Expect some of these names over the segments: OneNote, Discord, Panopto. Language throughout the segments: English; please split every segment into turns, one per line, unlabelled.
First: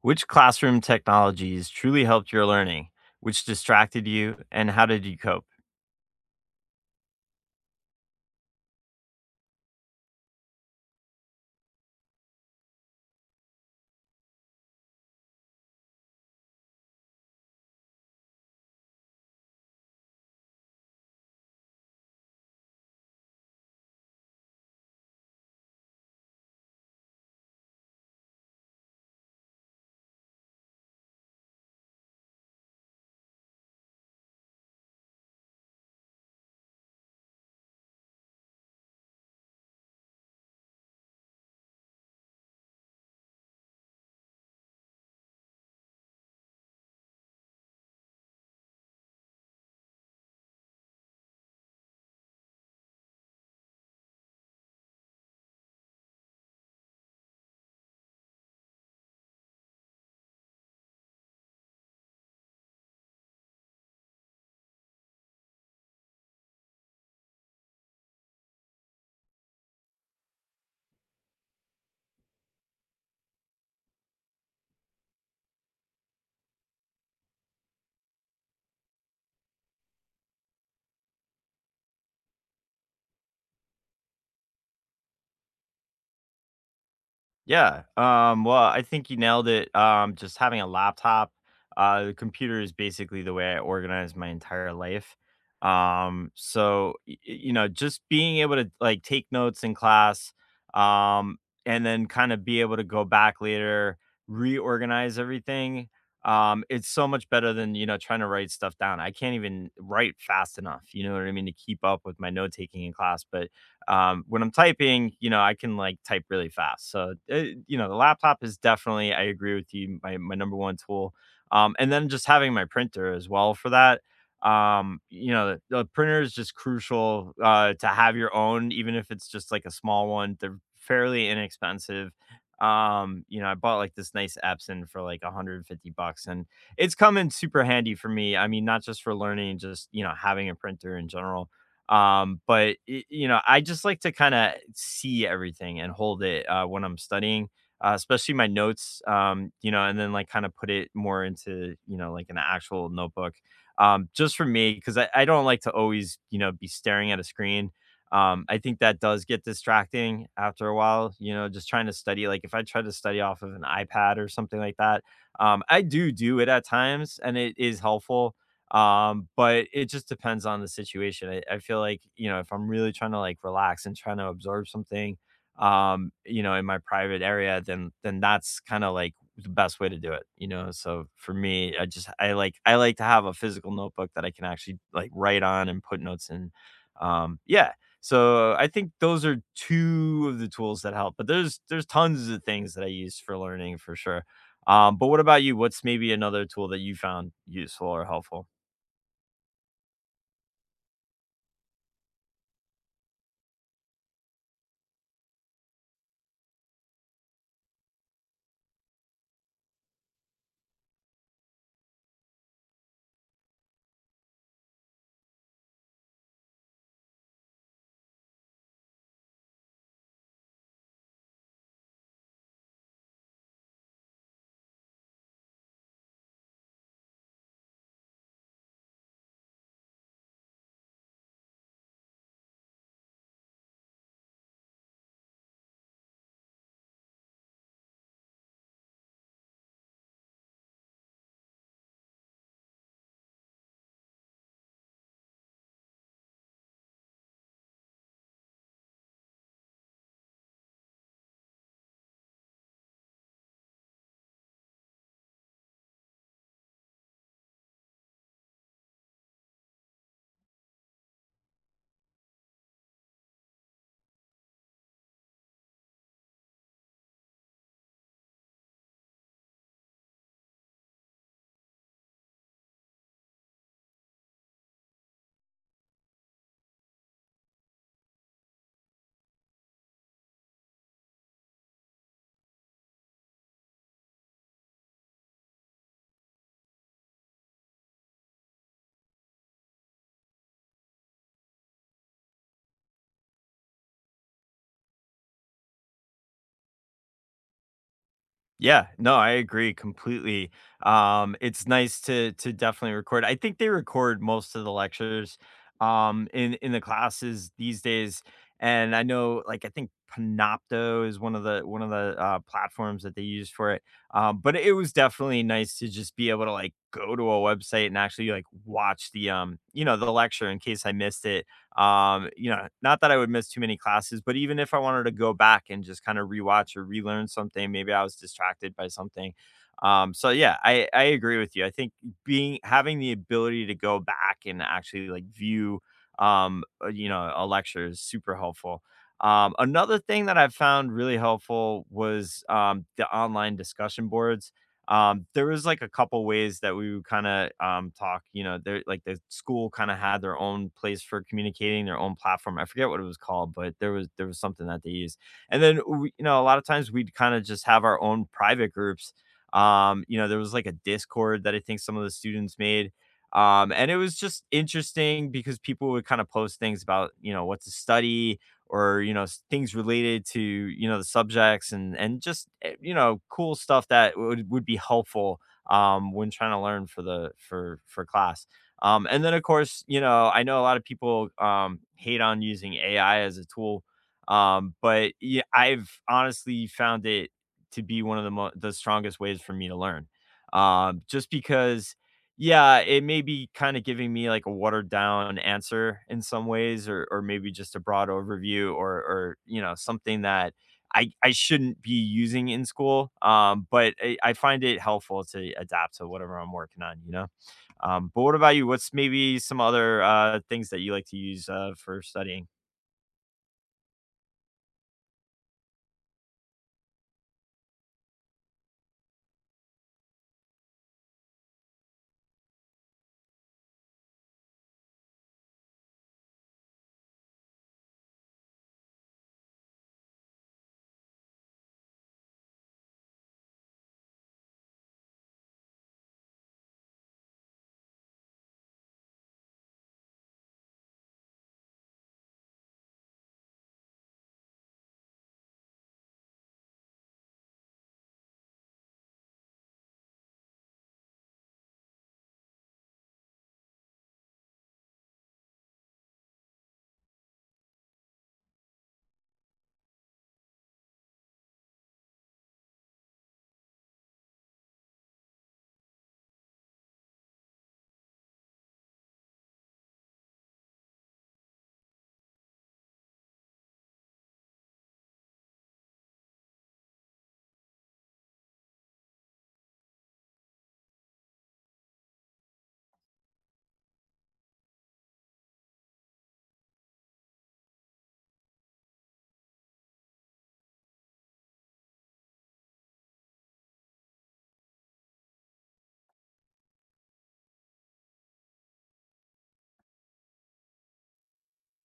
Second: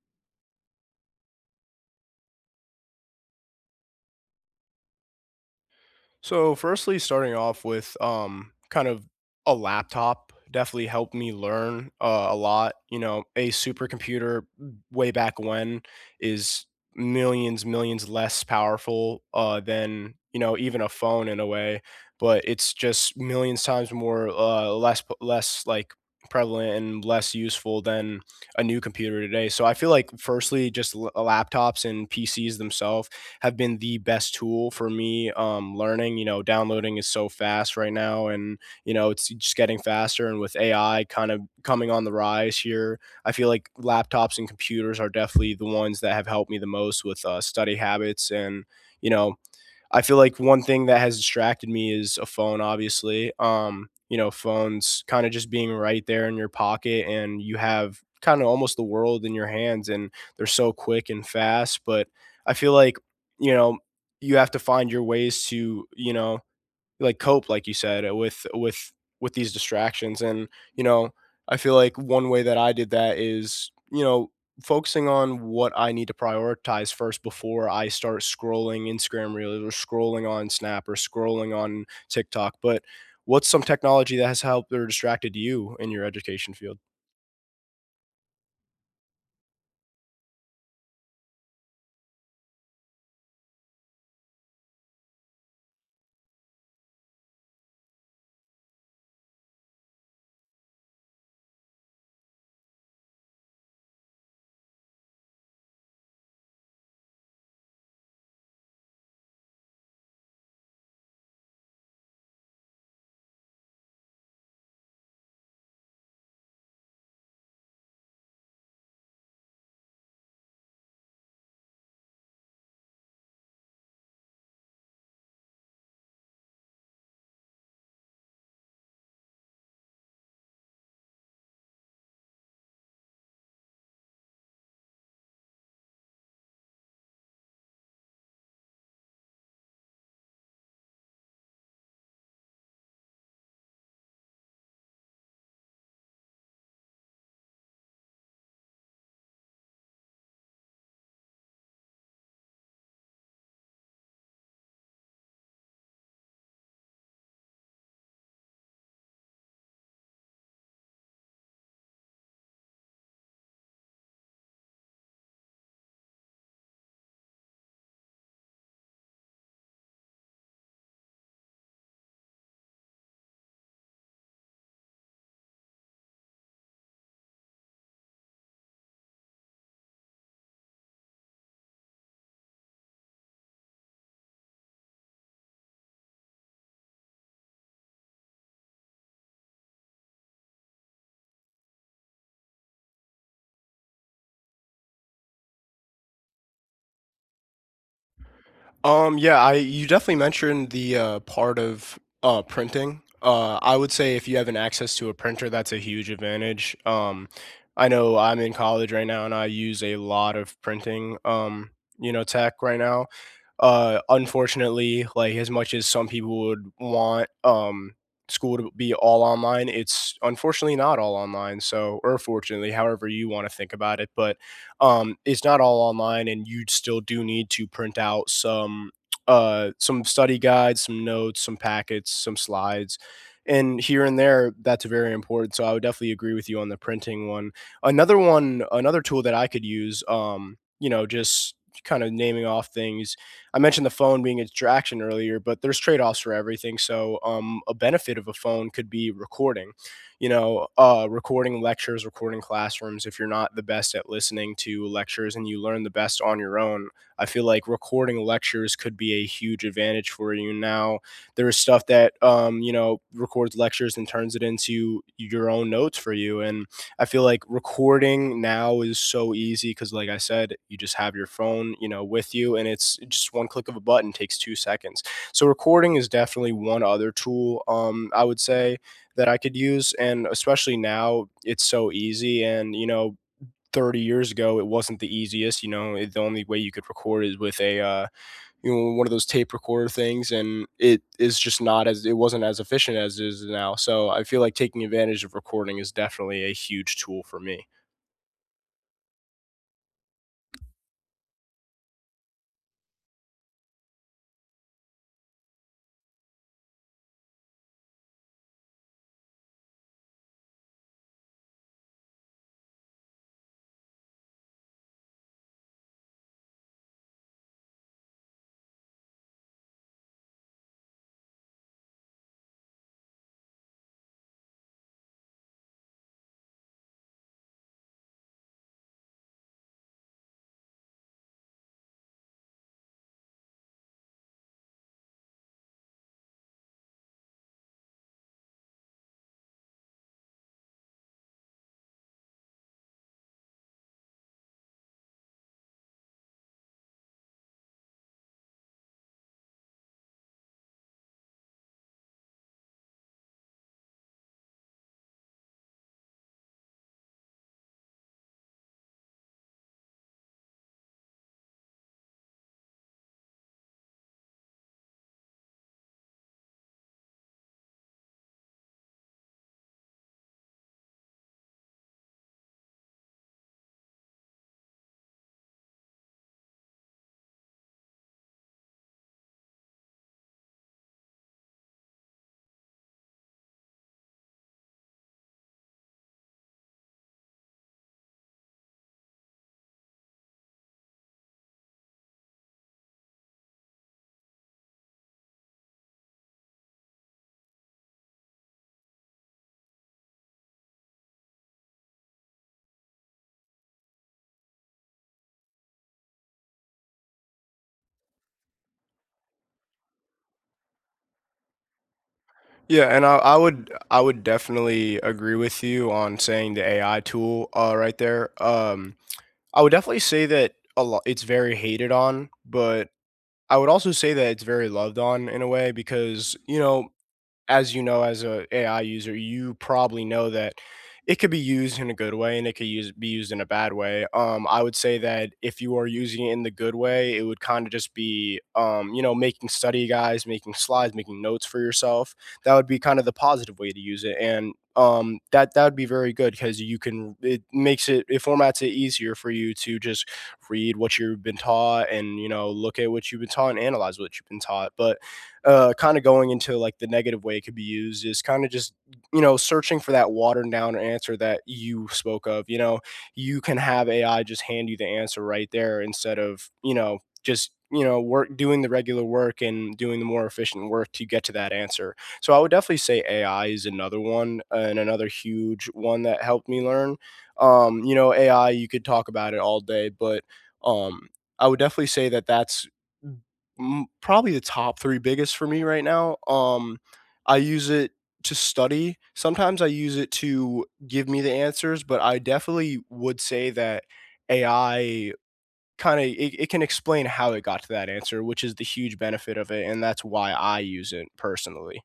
Which classroom technologies truly helped your learning? Which distracted you? And how did you cope?
So, firstly, starting off with kind of a laptop definitely helped me learn a lot. You know, a supercomputer way back when is millions, millions less powerful than you know even a phone in a way, but it's just millions times more less less like prevalent and less useful than a new computer today. So I feel like firstly just laptops and PCs themselves have been the best tool for me learning. You know, downloading is so fast right now, and you know it's just getting faster. And with AI kind of coming on the rise here, I feel like laptops and computers are definitely the ones that have helped me the most with study habits. And you know I feel like one thing that has distracted me is a phone, obviously. You know, phones kind of just being right there in your pocket, and you have kind of almost the world in your hands, and they're so quick and fast. But I feel like, you know, you have to find your ways to, you know, like cope, like you said, with these distractions. And you know, I feel like one way that I did that is focusing on what I need to prioritize first before I start scrolling Instagram Reels or scrolling on Snap or scrolling on TikTok. But what's some technology that has helped or distracted you in your education field?
Yeah. Well, I think you nailed it. Just having a laptop, the computer is basically the way I organize my entire life. You know, just being able to like take notes in class, um, and then kind of be able to go back later, reorganize everything. It's so much better than you know trying to write stuff down. I can't even write fast enough. You know what I mean to keep up with my note taking in class, but when I'm typing, you know, I can like type really fast. So, you know, the laptop is definitely, I agree with you, my number one tool. And then just having my printer as well for that. You know, the printer is just crucial to have your own, even if it's just like a small one. They're fairly inexpensive. You know, I bought like this nice Epson for like 150 bucks, and it's come in super handy for me. I mean, not just for learning, just, you know, having a printer in general. You know, I just like to kind of see everything and hold it when I'm studying, especially my notes. You know, and then like kind of put it more into you know like an actual notebook. Just for me, because I don't like to always you know be staring at a screen. I think that does get distracting after a while. You know, just trying to study. Like if I try to study off of an iPad or something like that, I do do it at times, and it is helpful, but it just depends on the situation. I feel like, you know, if I'm really trying to like relax and trying to absorb something, you know, in my private area, then that's kind of like the best way to do it, you know. So for me, I I like to have a physical notebook that I can actually like write on and put notes in. Um, yeah. So I think those are two of the tools that help, but there's tons of things that I use for learning for sure. But what about you? What's maybe another tool that you found useful or helpful?
Yeah, I you definitely mentioned the part of printing. I would say if you have an access to a printer, that's a huge advantage. I know I'm in college right now, and I use a lot of printing, you know, tech right now. Unfortunately, like, as much as some people would want, school to be all online, it's unfortunately not all online, so, or fortunately, however you wanna think about it, but, it's not all online, and you still do need to print out some study guides, some notes, some packets, some slides, and here and there. That's very important, so I would definitely agree with you on the printing one. Another tool that I could use, you know, just kinda naming off things. I mentioned the phone being a distraction earlier, but there's trade offs for everything. So, a benefit of a phone could be recording, you know, recording lectures, recording classrooms. If you're not the best at listening to lectures and you learn the best on your own, I feel like recording lectures could be a huge advantage for you. Now, there's stuff that, you know, records lectures and turns it into your own notes for you. And I feel like recording now is so easy because, like I said, you just have your phone, you know, with you, and it's just one click of a button, takes 2 seconds. So recording is definitely one other tool, I would say, that I could use, and especially now it's so easy. And you know, 30 years ago, it wasn't the easiest. You know, the only way you could record is with a you know, one of those tape recorder things, and it is just not as it wasn't as efficient as it is now. So I feel like taking advantage of recording is definitely a huge tool for me.
Yeah, no, I agree completely. It's nice to definitely record. I think they record most of the lectures in the classes these days. And I know like I think Panopto is one of the platforms that they use for it. But it was definitely nice to just be able to like go to a website and actually like watch the you know, the lecture in case I missed it. You know, not that I would miss too many classes, but even if I wanted to go back and just kind of rewatch or relearn something, maybe I was distracted by something. So I agree with you. I think being having the ability to go back and actually like view you know a lecture is super helpful. Another thing that I found really helpful was the online discussion boards. There was like a couple ways that we would kind of talk. You know, there like the school kind of had their own place for communicating, their own platform. I forget what it was called, but there was something that they used. And then we, you know, a lot of times we'd kind of just have our own private groups. You know, there was like a Discord that I think some of the students made, and it was just interesting because people would kind of post things about you know what to study or you know things related to you know the subjects, and just you know cool stuff that would be helpful when trying to learn for class. And then of course you know I know a lot of people hate on using AI as a tool. But yeah, I've honestly found it to be one of the strongest ways for me to learn, just because yeah, it may be kinda giving me, like, a watered down answer in some ways, or maybe just a broad overview, or you know, something that I shouldn't be using in school, but I find it helpful to adapt to whatever I'm working on, you know? But what about you? What's maybe some other, things that you like to use, for studying?
Yeah, and I would definitely agree with you on saying the AI tool right there. Um, I would definitely say that a lot, it's very hated on, but I would also say that it's very loved on in a way, because as you know, as a AI user, you probably know that it could be used in a good way and it could use be used in a bad way. I would say that if you are using it in the good way, it would kind of just be, you know, making study guides, making slides, making notes for yourself. That would be kind of the positive way to use it, and that would be very good, because you can. It formats it easier for you to just read what you've been taught, and you know, look at what you've been taught, and analyze what you've been taught. But kind of going into like the negative way it could be used is kind of just you know, searching for that watered down answer that you spoke of. You know, you can have AI just hand you the answer right there instead of you know, just you know work doing the regular work and doing the more efficient work to get to that answer. So I would definitely say AI is another one, and another huge one that helped me learn. You know, AI, you could talk about it all day, but um, I would definitely say that that's, probably, the top 3 biggest for me right now. I use it to study. Sometimes I use it to give me the answers, but I definitely would say that AI, kinda, it can explain how it got to that answer, which is the huge benefit of it, and that's why I use it personally.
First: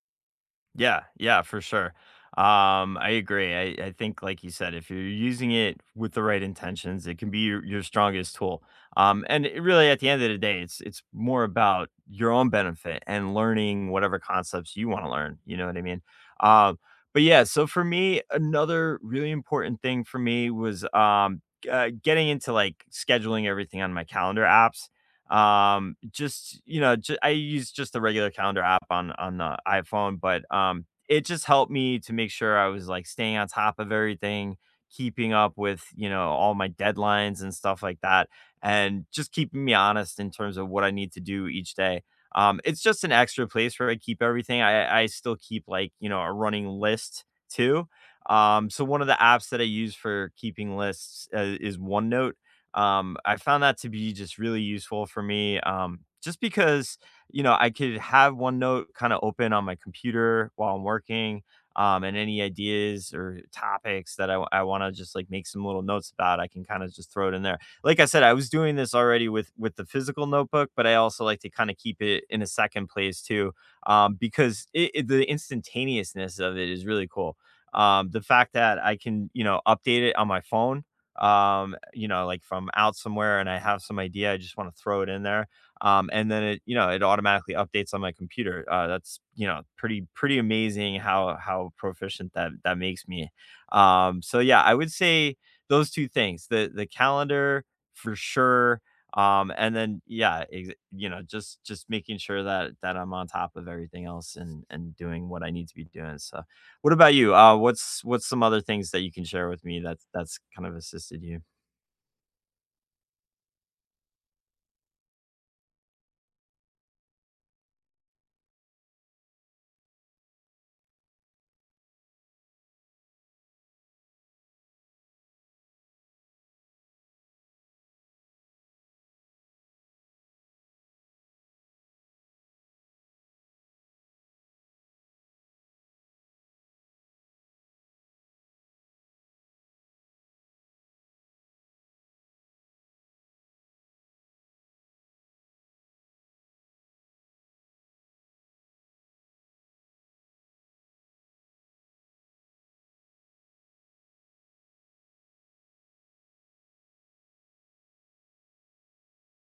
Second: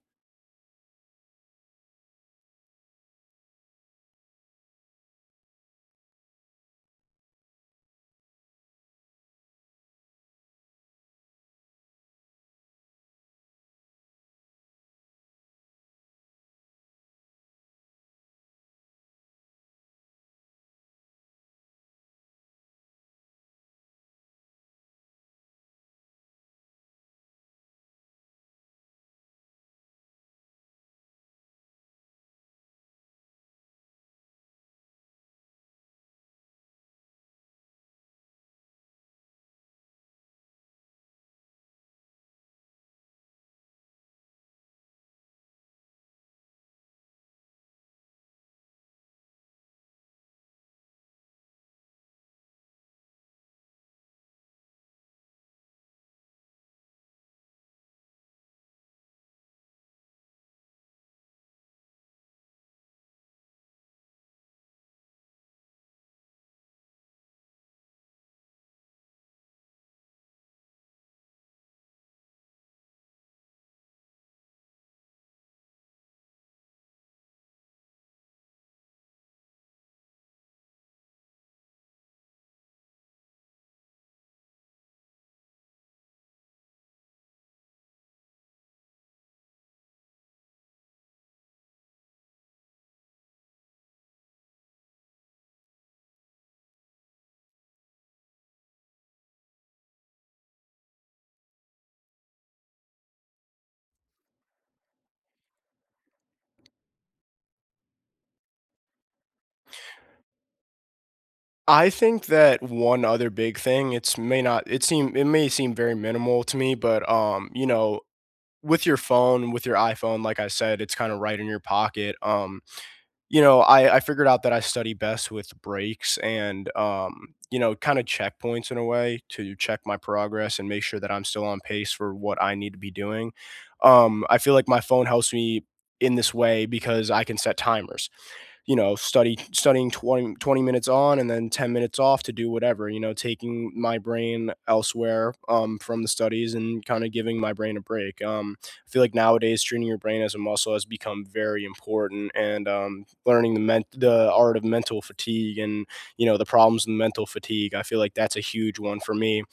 Yeah, yeah, for sure. I agree. I think, like you said, if you're using it with the right intentions, it can be your strongest tool. And it really, at the end of the day, it's more about your own benefit and learning whatever concepts you want to learn. You know what I mean? Um, but yeah, so for me, another really important thing for me was getting into like scheduling everything on my calendar apps. You know, ju I use just the regular calendar app on the iPhone, but, it just helped me to make sure I was, like, staying on top of everything, keeping up with, you know, all my deadlines and stuff like that, and just keeping me honest in terms of what I need to do each day. It's just an extra place where I keep everything. I still keep, like, you know, a running list too. So one of the apps that I use for keeping lists, is OneNote. I found that to be just really useful for me, just because, you know, I could have OneNote kinda open on my computer while I'm working, and any ideas or topics that I wanna just, like, make some little notes about, I can kinda just throw it in there. Like I said, I was doing this already with the physical notebook, but I also like to kinda keep it in a second place too, because it the instantaneousness of it is really cool. The fact that I can, you know, update it on my phone, you know, like from out somewhere and I have some idea, I just want to throw it in there. And then it, you know, it automatically updates on my computer. That's, you know, pretty amazing how proficient that makes me. So yeah, I would say those two things, the calendar for sure. And then, yeah, you know, just making sure that I'm on top of everything else, and doing what I need to be doing. So, what about you? What's some other things that you can share with me that's kind of assisted you?
I think that one other big thing, it's may not it seem it may seem very minimal to me, but, you know, with your phone, with your iPhone, like I said, it's kinda right in your pocket. You know, I figured out that I study best with breaks and, you know, kinda checkpoints, in a way, to check my progress and make sure that I'm still on pace for what I need to be doing. I feel like my phone helps me in this way because I can set timers. Studying twenty minutes on and then 10 minutes off to do whatever, you know, taking my brain elsewhere, from the studies, and kind of giving my brain a break. I feel like nowadays, treating your brain as a muscle has become very important, and learning the art of mental fatigue, and, you know, the problems of mental fatigue. I feel like that's a huge one for me.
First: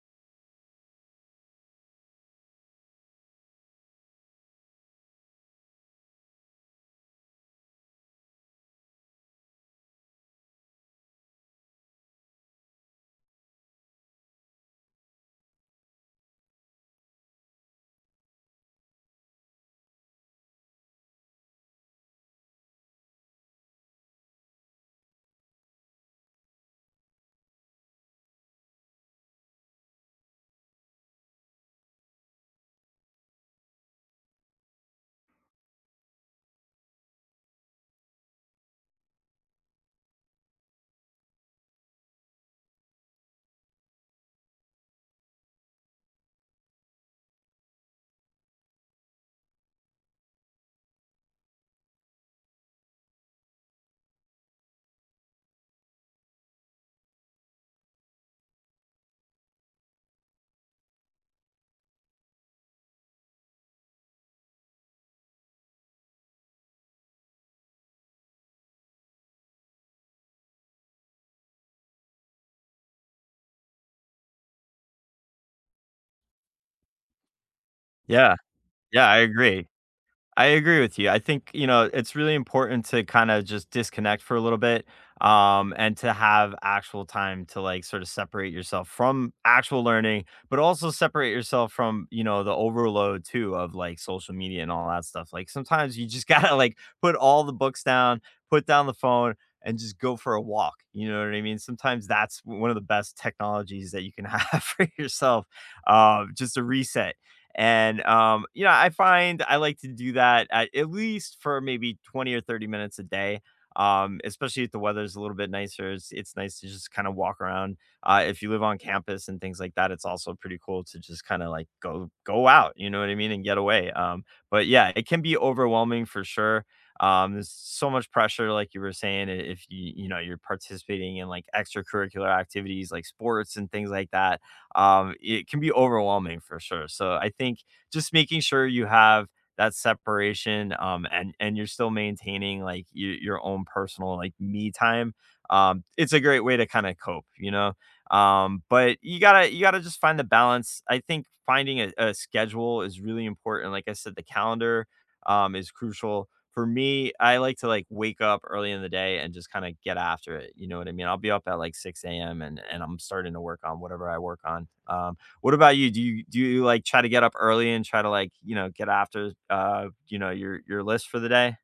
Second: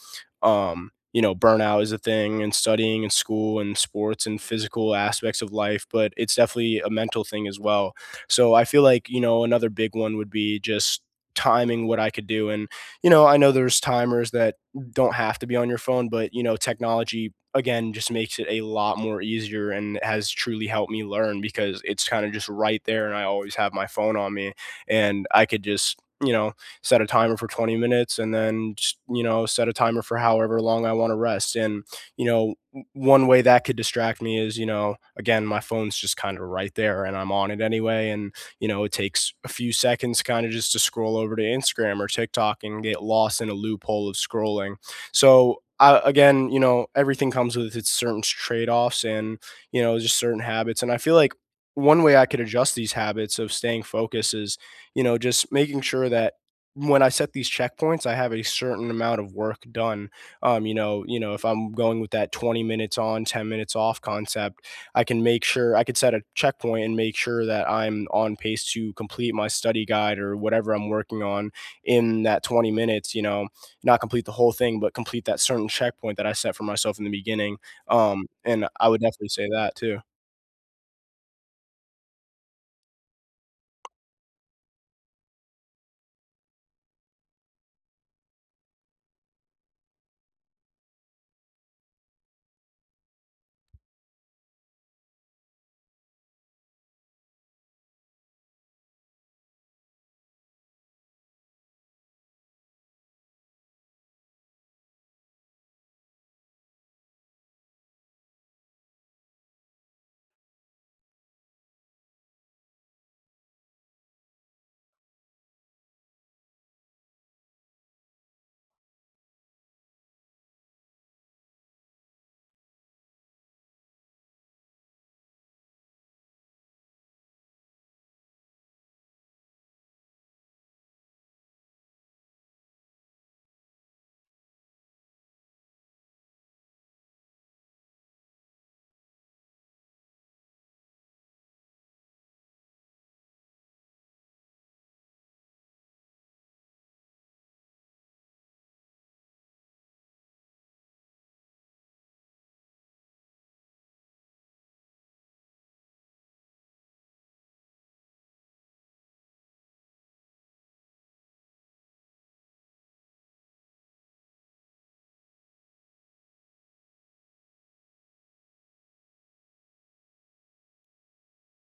You know, burnout is a thing, and studying and school and sports and physical aspects of life, but it's definitely a mental thing as well. So I feel like, you know, another big one would be just timing what I could do. And, you know, I know there's timers that don't have to be on your phone, but, you know, technology again just makes it a lot more easier and has truly helped me learn, because it's kind of just right there and I always have my phone on me, and I could just, you know, set a timer for 20 minutes, and then, just, you know, set a timer for however long I want to rest. And, you know, one way that could distract me is, you know, again, my phone's just kind of right there, and I'm on it anyway. And, you know, it takes a few seconds, kind of, just to scroll over to Instagram or TikTok and get lost in a loophole of scrolling. So, again, you know, everything comes with its certain trade offs, and, you know, just certain habits. And I feel like one way I could adjust these habits of staying focused is, you know, just making sure that when I set these checkpoints, I have a certain amount of work done. You know, if I'm going with that 20 minutes on, 10 minutes off concept, I can make sure, I could set a checkpoint and make sure that I'm on pace to complete my study guide or whatever I'm working on in that 20 minutes. You know, not complete the whole thing, but complete that certain checkpoint that I set for myself in the beginning.
Yeah.
And I would
Yeah, I
definitely say
agree.
that too.
I agree with you. I think, you know, it's really important to kind of just disconnect for a little bit and to have actual time to like sort of separate yourself from actual learning, but also separate yourself from, you know, the overload too of like social media and all that stuff. Like sometimes you just got to like put all the books down, put down the phone and just go for a walk. You know what I mean? Sometimes that's one of the best technologies that you can have for yourself. Just a reset, and, you know, I find I like to do that at least for maybe 20 or 30 minutes a day. Especially if the weather's a little bit nicer, it's nice to just kind of walk around. If you live on campus and things like that, it's also pretty cool to just kind of like go out, you know what I mean, and get away. But yeah, it can be overwhelming for sure. There's so much pressure, like you were saying, if you you know you're participating in like extracurricular activities like sports and things like that, it can be overwhelming for sure. So I think just making sure you have that separation, and and you're still maintaining like your own personal like me time. It's a great way to kind of cope, you know. But you gotta just find the balance. I think finding a schedule is really important. Like I said, the calendar, is crucial for me. I like to like wake up early in the day and just kind of get after it. You know what I mean? I'll be up at like 6 a.m., and I'm starting to work on whatever I work on. What about you? Do you like try to get up early and try to like, you know, get after you know, your list for the day?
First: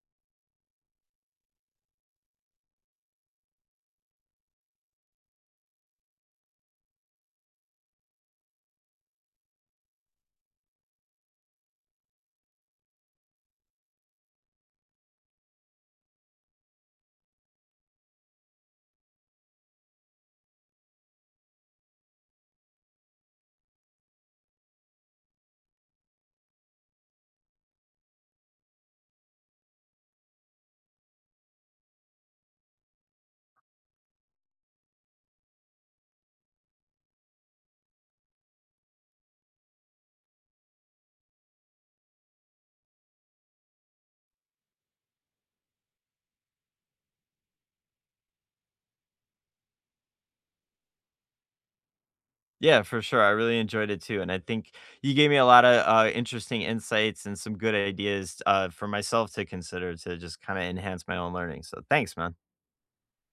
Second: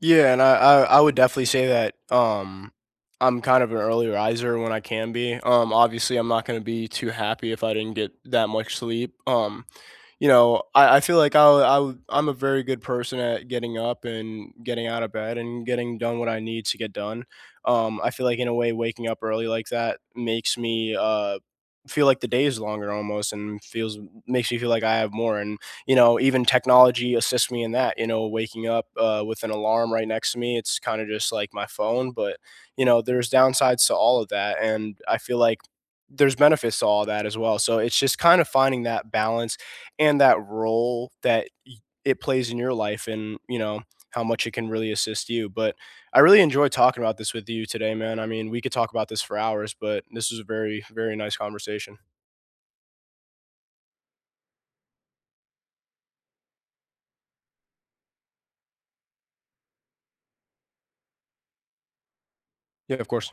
Yeah, and I would definitely say that I'm kind of an early riser, when I can be. Obviously, I'm not going to be too happy if I didn't get that much sleep. You know, I feel like I'm a very good person at getting up and getting out of bed and getting done what I need to get done. I feel like, in a way, waking up early like that makes me feel like the day is longer, almost, and feels makes me feel like I have more. And you know, even technology assists me in that. You know, waking up with an alarm right next to me, it's kind of just like my phone. But you know, there's downsides to all of that, and I feel like there's benefits to all that as well. So it's just kind of finding that balance and that role that it plays in your life and, you know, how much it can really assist you. But I really enjoy talking about this with you today, man. I mean, we could talk about this for hours, but this was a very, very nice conversation.
Yeah, for sure. I really enjoyed it too. And I think you gave me a lot of interesting insights and some good ideas for myself to consider to just kind of enhance my own learning. So thanks, man.
Yeah, of course.